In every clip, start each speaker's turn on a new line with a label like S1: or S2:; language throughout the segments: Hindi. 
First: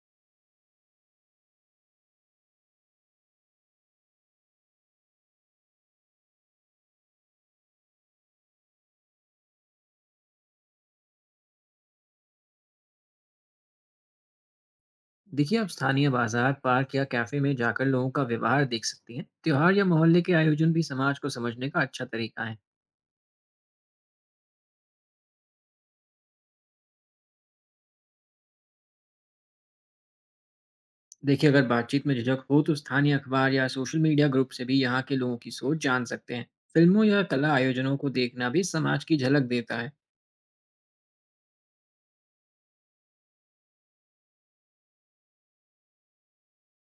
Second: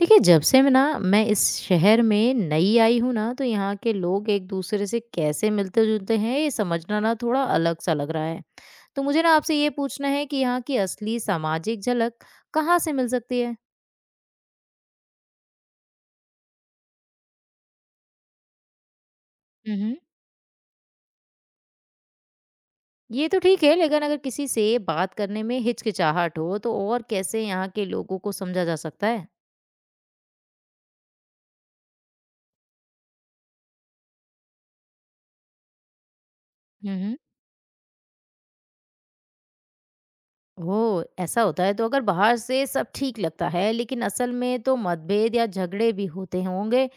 S1: देखिए, जब से मैं इस शहर में नई आई हूँ ना, तो यहाँ के लोग एक-दूसरे से कैसे मिलते-जुलते हैं, ये समझना ना थोड़ा अलग-सा लग रहा है। तो मुझे ना आपसे ये पूछना है कि यहाँ की असली सामाजिक झलक कहाँ से मिल सकती है?
S2: देखिए, आप स्थानीय बाजार, पार्क या कैफे में जाकर लोगों का व्यवहार देख सकती हैं। त्योहार
S1: हुँ,
S2: या
S1: हुँ।
S2: मोहल्ले के आयोजन भी समाज को समझने का अच्छा तरीका है।
S1: ये तो ठीक है, लेकिन अगर किसी से बात करने में हिचकिचाहट हो, तो और कैसे यहाँ के लोगों को समझा जा सकता
S2: देखिए, अगर बातचीत में झिझक हो तो स्थानीय अखबार या सोशल मीडिया ग्रुप से भी यहाँ के लोगों की सोच जान सकते हैं। फिल्मों
S1: है?
S2: या कला आयोजनों को देखना भी समाज की झलक देता है।
S1: ओह! ऐसा होता है तो अगर बाहर से सब ठीक लगता है लेकिन असल में तो मतभेद या झगड़े भी होते होंगे,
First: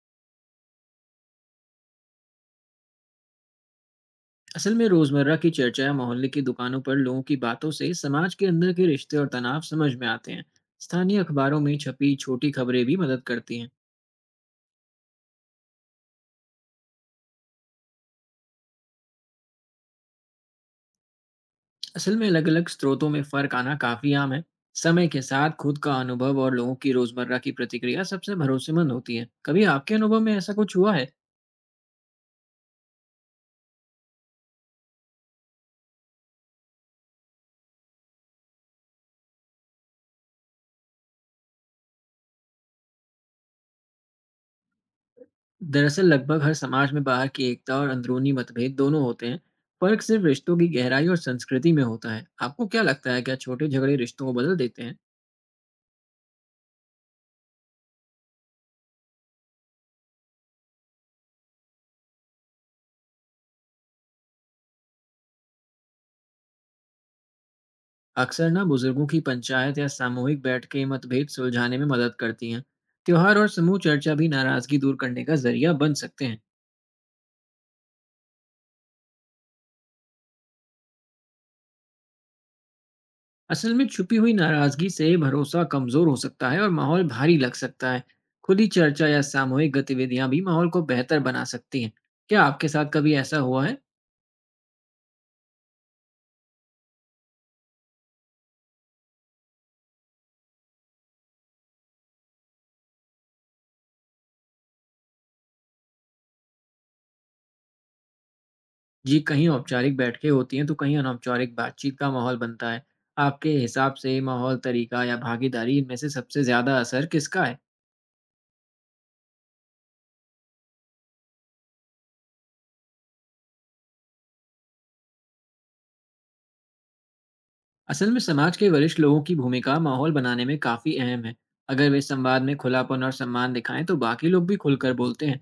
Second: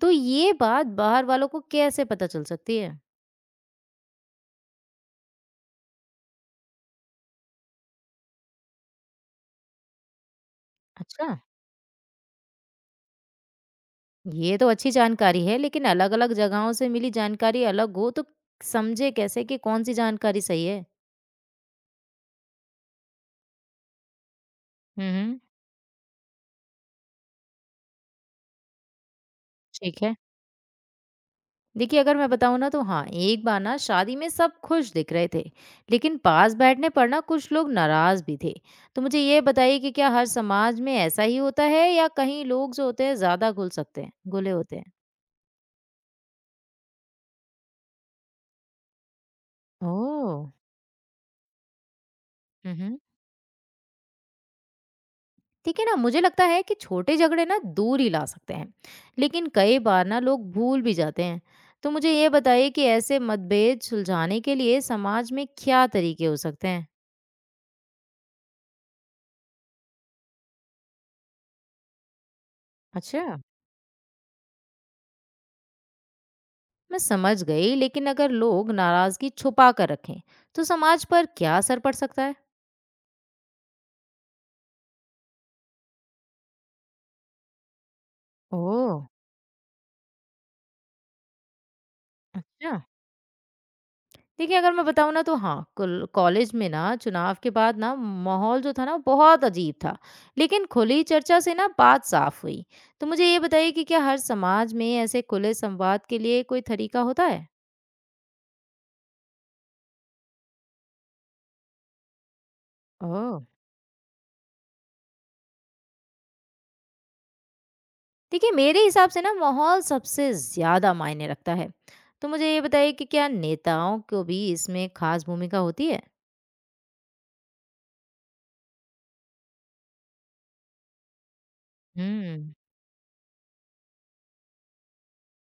S1: तो ये बात बाहर वालों को कैसे पता चल सकती है?
S2: असल में रोजमर्रा की चर्चा या मोहल्ले की दुकानों पर लोगों की बातों से समाज के अंदर के रिश्ते और तनाव समझ में आते हैं। स्थानीय
S1: अच्छा,
S2: अखबारों में छपी छोटी खबरें भी मदद करती हैं।
S1: ये तो अच्छी जानकारी है लेकिन अलग-अलग जगहों से मिली जानकारी अलग हो तो समझे कैसे कि कौन सी जानकारी सही है?
S2: असल में अलग अलग स्रोतों में फर्क आना काफी आम है।
S1: हुँ,
S2: समय के
S1: हुँ,
S2: साथ खुद का अनुभव और लोगों की रोजमर्रा की प्रतिक्रिया सबसे भरोसेमंद होती है। कभी आपके
S1: ठीक है।
S2: अनुभव में ऐसा कुछ हुआ है?
S1: देखिए अगर मैं बताऊँ ना तो हाँ, एक बार ना शादी में सब खुश दिख रहे थे, लेकिन पास बैठने पर ना कुछ लोग नाराज़ भी थे। तो मुझे ये बताइए कि क्या हर समाज में ऐसा ही होता है या कहीं लोग जो होते हैं ज़्यादा घुल सकते हैं घुले होते हैं?
S2: दरअसल लगभग हर समाज में बाहर की एकता और अंदरूनी मतभेद दोनों होते हैं। फर्क सिर्फ
S1: ओह!
S2: रिश्तों की गहराई और संस्कृति में होता है। आपको
S1: हुँ,
S2: क्या
S1: हुँ।
S2: लगता है, क्या छोटे झगड़े रिश्तों को बदल देते हैं?
S1: ठीक है ना, मुझे लगता है कि छोटे झगड़े ना दूर ही ला सकते हैं, लेकिन कई बार ना लोग भूल भी जाते हैं। तो मुझे ये बताइए कि ऐसे मतभेद सुलझाने के लिए समाज में क्या तरीके हो सकते हैं?
S2: अक्सर ना बुजुर्गों की पंचायत या सामूहिक बैठकें ये मतभेद सुलझाने में मदद करती हैं।
S1: अच्छा।
S2: त्योहार और समूह चर्चा भी नाराजगी दूर करने का जरिया बन सकते हैं।
S1: मैं समझ गई लेकिन अगर लोग नाराजगी छुपा कर रखें तो समाज पर क्या असर पड़ सकता है।
S2: असल में छुपी हुई नाराजगी से भरोसा कमजोर हो सकता है और माहौल भारी लग सकता है। खुली
S1: ओह।
S2: चर्चा या सामूहिक गतिविधियां भी माहौल को बेहतर बना सकती हैं। क्या आपके
S1: अच्छा।
S2: साथ कभी ऐसा हुआ है?
S1: देखिए अगर मैं बताऊँ ना तो हाँ, कॉलेज में ना चुनाव के बाद ना माहौल जो था ना बहुत अजीब था, लेकिन खुली चर्चा से ना बात साफ हुई। तो मुझे ये बताइए कि क्या हर समाज में ऐसे खुले संवाद के लिए कोई तरीका होता है।
S2: जी, कहीं औपचारिक बैठकें होती हैं तो कहीं अनौपचारिक बातचीत का माहौल बनता है।
S1: ओह।
S2: आपके हिसाब से माहौल, तरीका या भागीदारी, इनमें से सबसे ज्यादा असर किसका है?
S1: देखिए मेरे हिसाब से ना माहौल सबसे ज्यादा मायने रखता है। तो मुझे ये बताइए कि क्या नेताओं को भी इसमें खास भूमिका होती है।
S2: असल में समाज के वरिष्ठ लोगों की भूमिका माहौल बनाने में काफी अहम है। अगर वे संवाद
S1: हम्म।
S2: में खुलापन और सम्मान दिखाएं तो बाकी लोग भी खुलकर बोलते हैं।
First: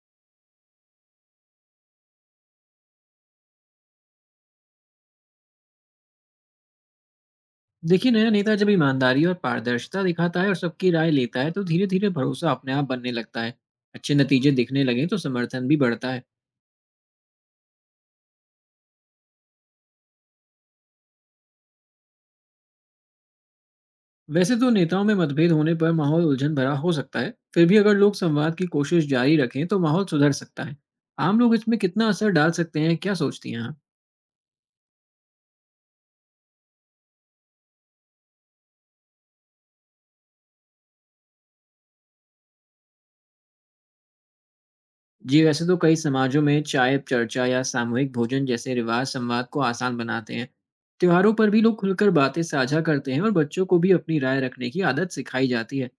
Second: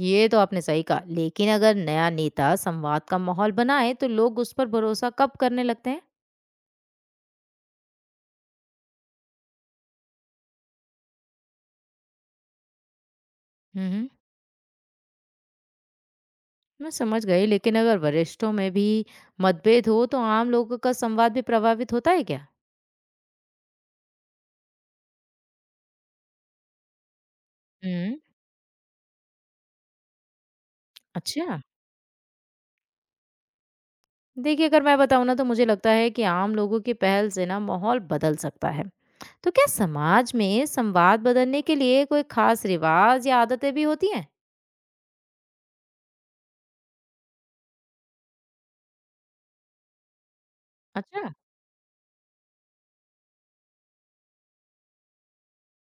S1: ये तो आपने सही कहा लेकिन अगर नया नेता संवाद का माहौल बनाए तो लोग उस पर भरोसा कब करने लगते हैं?
S2: देखिए, नया नेता जब ईमानदारी और पारदर्शिता दिखाता है और सबकी राय लेता है तो धीरे धीरे भरोसा अपने आप बनने लगता है।
S1: हम्म।
S2: अच्छे नतीजे दिखने लगे तो समर्थन भी बढ़ता है।
S1: मैं समझ गई लेकिन अगर वरिष्ठों में भी मतभेद हो तो आम लोगों का संवाद भी प्रभावित होता है क्या?
S2: वैसे तो नेताओं में मतभेद होने पर माहौल उलझन भरा हो सकता है, फिर भी अगर लोग
S1: हम्म।
S2: संवाद की कोशिश जारी रखें तो माहौल सुधर सकता है। आम लोग
S1: अच्छा।
S2: इसमें कितना असर डाल सकते हैं, क्या सोचती हैं आप?
S1: देखिए अगर मैं बताऊं ना तो मुझे लगता है कि आम लोगों की पहल से ना माहौल बदल सकता है। तो क्या समाज में संवाद बदलने के लिए कोई खास रिवाज या आदतें भी होती हैं?
S2: जी, वैसे तो कई समाजों में चाय पे चर्चा या सामूहिक भोजन जैसे रिवाज संवाद को आसान बनाते हैं।
S1: अच्छा।
S2: त्योहारों पर भी लोग खुलकर बातें साझा करते हैं और बच्चों को भी अपनी राय रखने की आदत सिखाई जाती है।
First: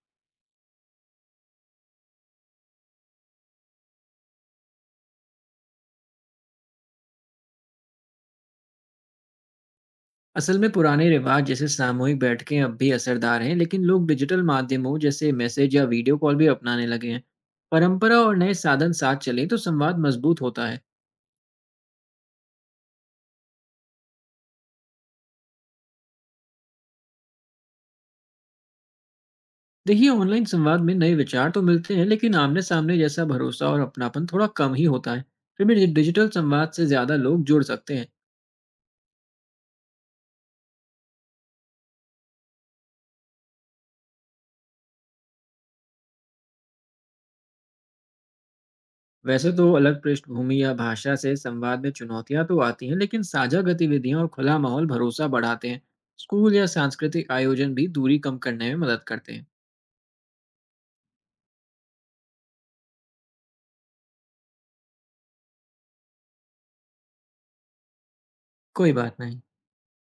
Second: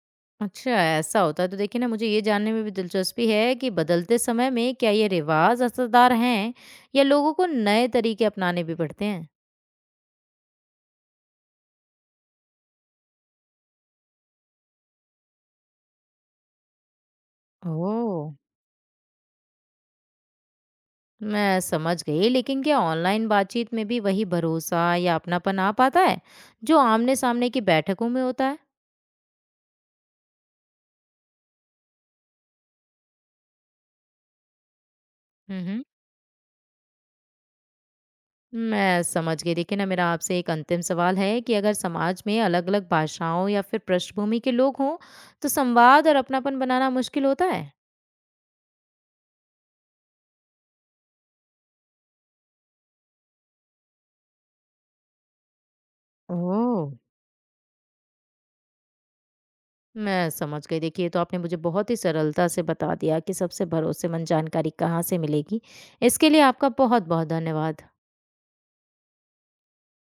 S1: अच्छा, ऐसा होता है तो देखिए ना मुझे ये जानने में भी दिलचस्पी है कि बदलते समय में क्या ये रिवाज असरदार हैं या लोगों को नए तरीके अपनाने भी पड़ते हैं?
S2: असल में पुराने रिवाज जैसे सामूहिक बैठकें अब भी असरदार हैं, लेकिन लोग डिजिटल माध्यमों जैसे मैसेज या वीडियो कॉल भी अपनाने लगे हैं। परंपरा
S1: ओह।
S2: और नए साधन साथ चलें तो संवाद मजबूत होता है।
S1: मैं समझ गई लेकिन क्या ऑनलाइन बातचीत में भी वही भरोसा या अपनापन आ पाता है जो आमने सामने की बैठकों में होता है?
S2: देखिए, ऑनलाइन संवाद में नए विचार तो मिलते हैं, लेकिन आमने सामने जैसा भरोसा और अपनापन थोड़ा कम ही होता है। फिर
S1: हम्म।
S2: भी डिजिटल संवाद से ज़्यादा लोग जुड़ सकते हैं।
S1: मैं समझ गई। देखिए ना, मेरा आपसे एक अंतिम सवाल है कि अगर समाज में अलग अलग भाषाओं या फिर पृष्ठभूमि के लोग हों तो संवाद और अपनापन बनाना मुश्किल होता है?
S2: वैसे तो अलग पृष्ठभूमि या भाषा से संवाद में चुनौतियां तो आती हैं, लेकिन साझा गतिविधियां और खुला माहौल भरोसा बढ़ाते हैं। स्कूल या
S1: ओह।
S2: सांस्कृतिक आयोजन भी दूरी कम करने में मदद करते हैं।
S1: मैं समझ गई। देखिए, ये तो आपने मुझे बहुत ही सरलता से बता दिया कि सबसे भरोसेमंद जानकारी कहाँ से मिलेगी। इसके लिए आपका बहुत-बहुत धन्यवाद।
S2: कोई बात नहीं।